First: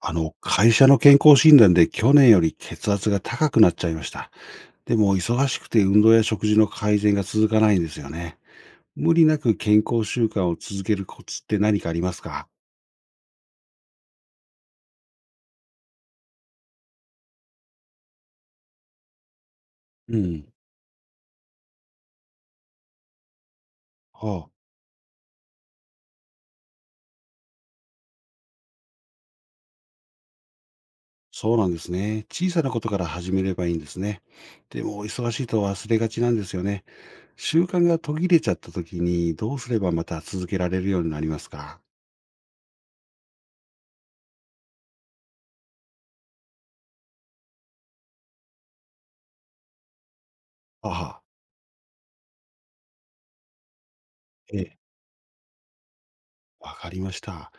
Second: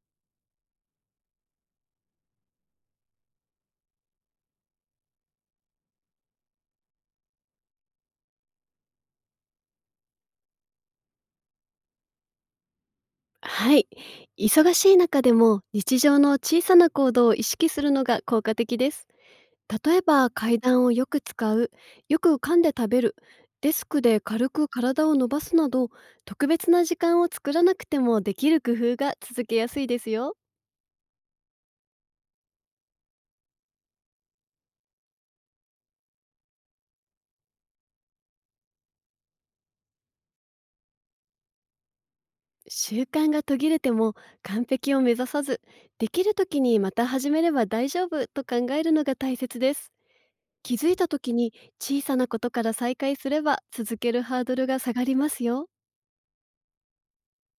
会社の健康診断で去年より血圧が高くなっちゃいました。でも、忙しくて運動や食事の改善が続かないんですよね。無理なく健康習慣を続けるコツって何かありますか？はい。忙しい中でも日常の小さな行動を意識するのが効果的です。例えうばん。階段をよく使う、よく噛んで食べる、デスクでは軽あ、く体を伸ばすなど、特別な時間を作らなくてもできる工夫が続けやすいですよ。そうなんですね。小さなことから始めればいいんですね。でも、忙しいと忘れがちなんですよね。習慣が途切れちゃった時に、どうすればまた続けられるようになりますか？習慣が途切れても完璧を目指さず、できる時にまた始めれば大丈夫と考えるのが大切です。気づあいたあ、時に小さなことから再開すれば続けるハードえルがえ、下がりますよ。わかりました。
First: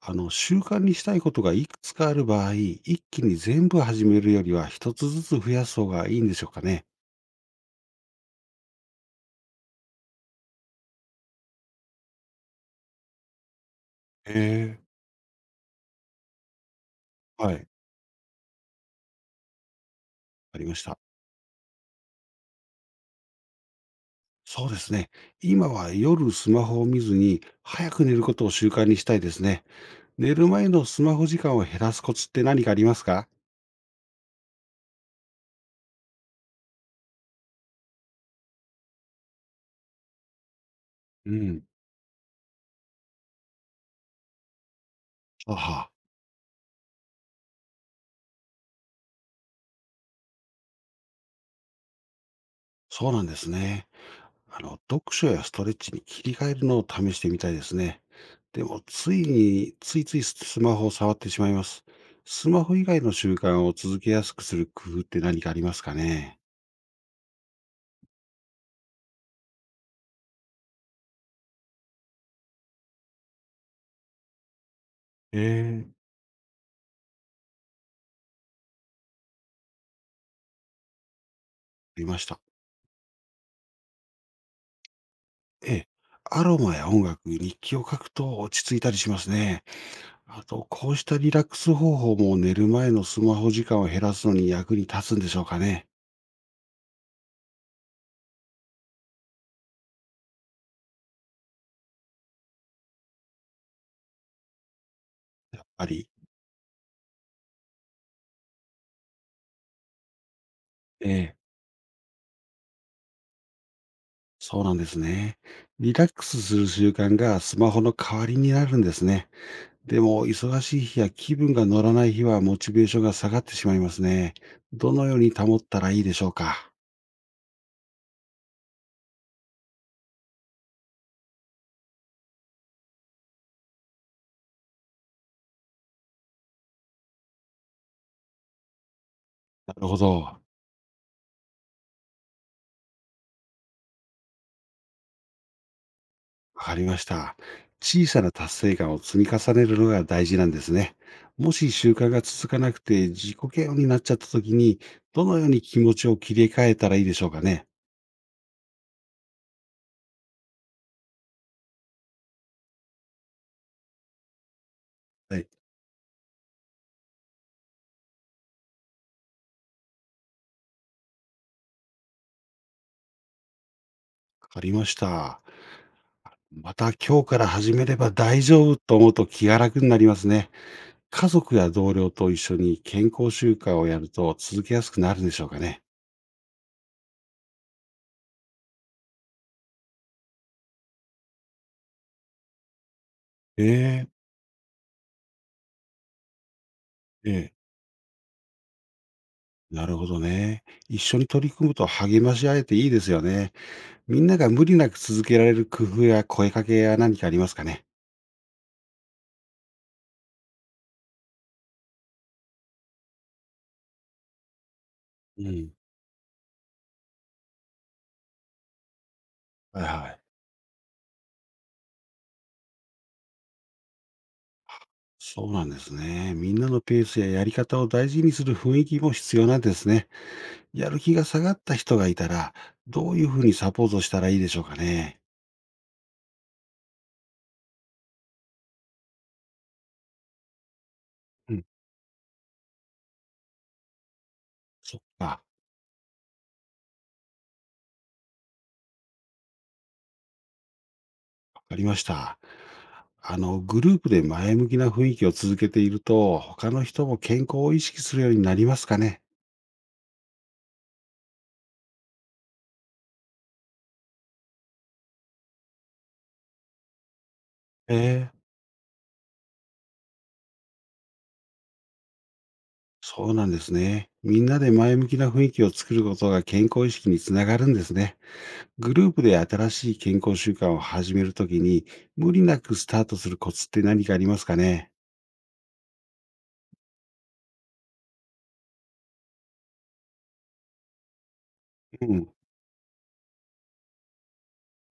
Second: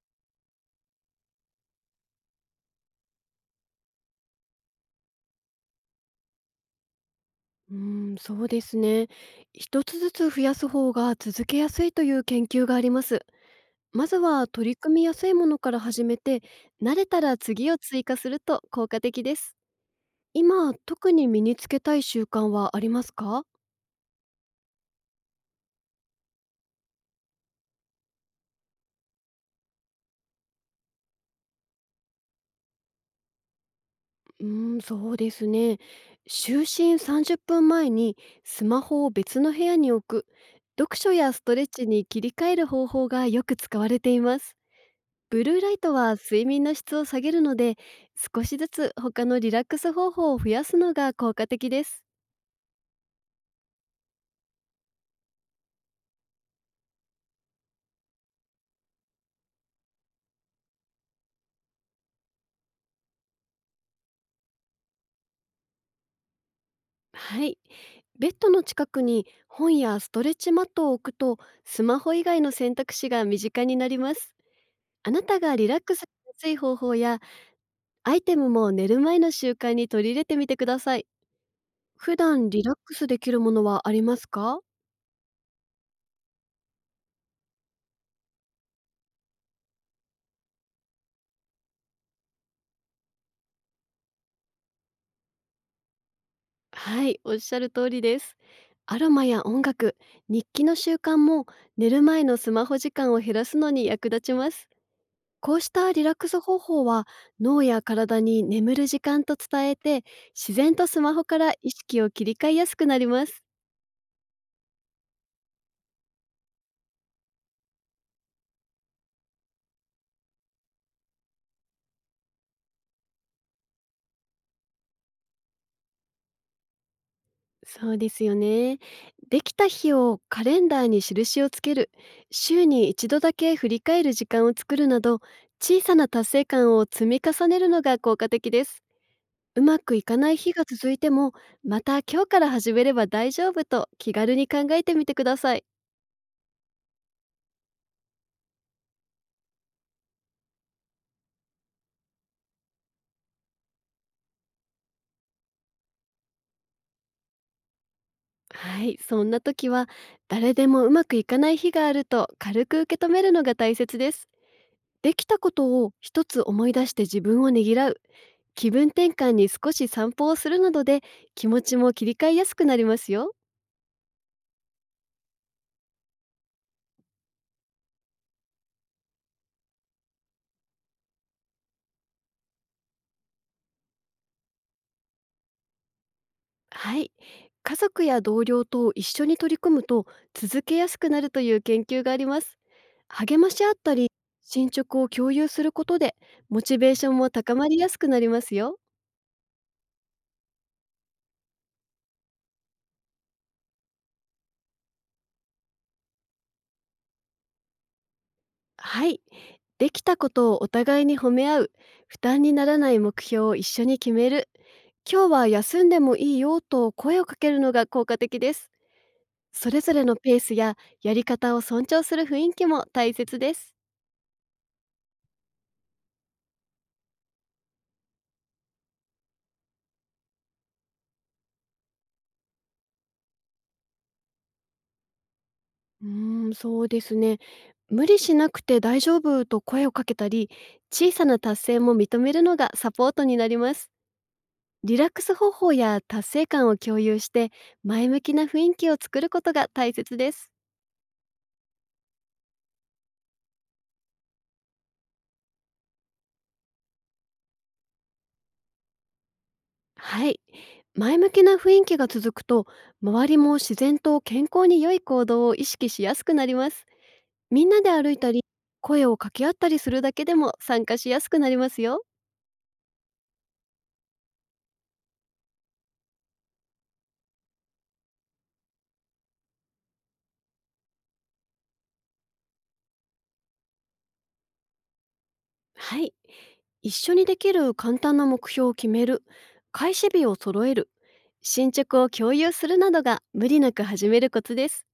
習慣にしたいことがいくつかある場合、一気に全部始めるよりは一つずつ増やす方がいいんでしょうかね。うーん、そうですね。一つずつ増やす方が続けやすいという研究があります。まずへは取りえ、組みやすいものから始めて、慣れたらはい、次を追加すると効果的です。あり今、ました。特に身につけたい習慣はありますか？そうですね。今は夜スマホを見ずに、早く寝ることを習慣にしたいですね。寝る前のスマホ時間を減らすコツって何かありますか？うーん、そうですね。就寝30分前にスマホを別の部屋に置く、読書うやストレん。ッチに切り替える方法がよく使われています。ブあルーライはあ、トは睡眠の質を下げるので、少しずつ他のリラックス方法を増やすのが効果的です。そうなんですね。読書やストレッチに切り替えるのを試してみたいですね。でも、ついついスマホを触ってしまいます。スマホ以外の習慣を続けやすくする工夫って何かありますかね？はい。ベッドの近くに本やストレッチマットを置くと、スマホ以外の選択肢が身近になります。あなたがリラッえクスしえ、やすい方法やアイテムも寝る前の習慣に取り入れてみてください。あり普ました。段リラックスできるものはありますか？ええ。アロマや音楽、日記を書くと落ち着いたりしますね。あと、こうしたリラックス方法も寝る前のスマホ時間を減らすのに役に立つんでしょうかね。はい、おっしゃる通りです。アロマや音楽、日記の習慣も寝る前のスマホ時間を減らすのに役立ちます。こやうっしぱたリり。ラックス方法は脳や体に眠る時間と伝えて、自然とスえマホえ。から意識を切り替えやすくなります。そうなんですね。リラックスする習慣がスマホの代わりになるんですね。でも、忙しい日や気分が乗らない日はモチベーションが下がってしまいますね。どのように保ったらいいでしょうか？そうですよね。できた日をカレンダーに印をつける、週に一度だけ振り返る時間を作るなど、小さな達成感を積み重ねるのが効果的です。うなまるくほいかないど。日が続いても、また今日から始めれば大丈夫と気軽に考えてみてください。わかりました。小さな達成感を積み重ねるのが大事なんですね。もし習慣が続かなくて自己嫌悪になっちゃった時に、どのように気持ちを切り替えたらいいでしょうかね？はい、そんな時は誰でもうまくいかない日があると軽く受け止めるのが大切です。できはたい。ことを一つ思い出して自分をねぎらう、気分転換に少し散歩をするなどで、気持ちも切り替えやすくなりますよ。わかりました。また今日から始めれば大丈夫と思うと気が楽になりますね。家族や同僚と一緒に健康習慣をやると続けやすくなるでしょうかね。はい。家族や同僚と一緒に取り組むと続けやすくなるという研究があります。励まし合ったええ。り、進捗を共有することで、モチベーションもええ、高まりやすくなりますよ。なるほどね。一緒に取り組むと励まし合えていいですよね。みんなが無理なく続けられる工夫や声かけや何かありますかね。はい。できたことをお互いに褒め合う、負担にならない目標を一緒に決める、今日うはん。休んでもいいよと声をかけるのが効果的です。そはれいぞれはのい。ペースややり方を尊重する雰囲気も大切です。そうなんですね。みんなのペースややり方を大事にする雰囲気も必要なんですね。やる気が下がった人がいたら、どういうふうにサポートしたらいいでしょうかね。うーん、そうですね。無理しなくて大丈夫と声をかけたり、小さなう達ん、成も認めるのがサポートになります。リそっラックスか、方法や達成感を共有して、前向きな雰囲気を作ることが大切です。わかりました。グループで前向きな雰囲気を続けていると、他の人も健康を意識するようになりますかね。はい。前向きな雰囲気が続くと、周りも自然と健康に良い行動を意識しやすくなります。みんなでえ歩いえ、たり、声を掛け合ったりするだけでも参加しやすくなりますよ。そうなんですね。みんなで前向きな雰囲気を作ることが健康意識につながるんですね。グループで新しい健康習慣を始めるときに、無理なくスタートするコツって何かありますかね。はい。一緒にできる簡単な目標を決める、開始日を揃える、進捗うをん。共有するなどが無理なく始めるコツです。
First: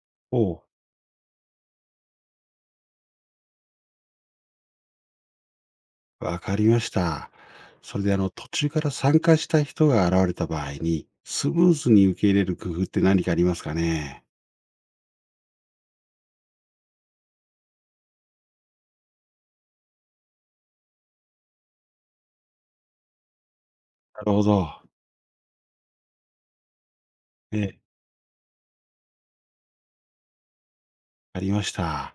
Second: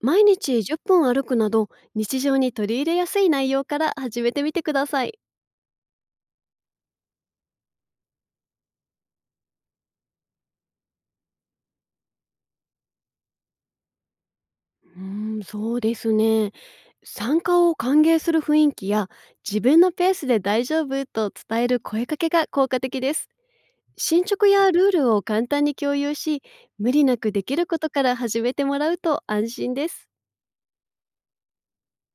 毎お日う、10分歩くなど、日常に取り入れやすい内容から始めてみてください。わかりました。それで途中から参加したい人が現れた場合に、スムーズに受け入れる工夫って何かありますかね？うーん、そうですね。参加を歓迎する雰囲気や自分のペースで大丈夫と伝える声かけが効果的です。な進るほ捗やど。ルールを簡単に共有し、無理なくできえるこえ、とから始めてもらうと安心です。ありました。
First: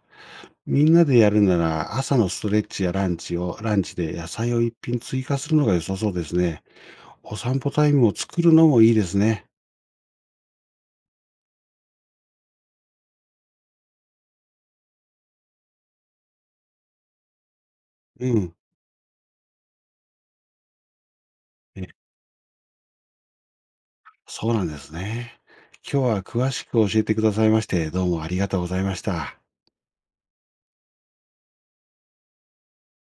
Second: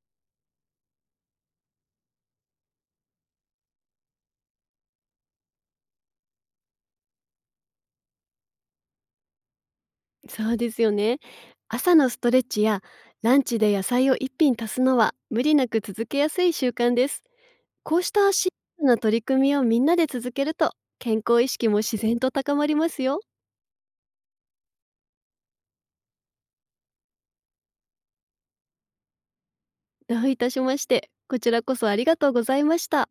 みんなでやるなら、朝のストレッチやランチを、ランチで野菜を一品追加するのが良さそうですね。お散歩タイムを作るのもいいですね。そうですよね。朝のストレッチやランチで野菜を一品足すのは無理なく続けやすい習慣です。こうしたうシンん。プルな取り組みをみんなで続けると、健康意識も自え、然と高まりますよ。そうなんですね。今日は詳しく教えてくださいまして、どうもありがとうございました。どういたしまして。こちらこそありがとうございました。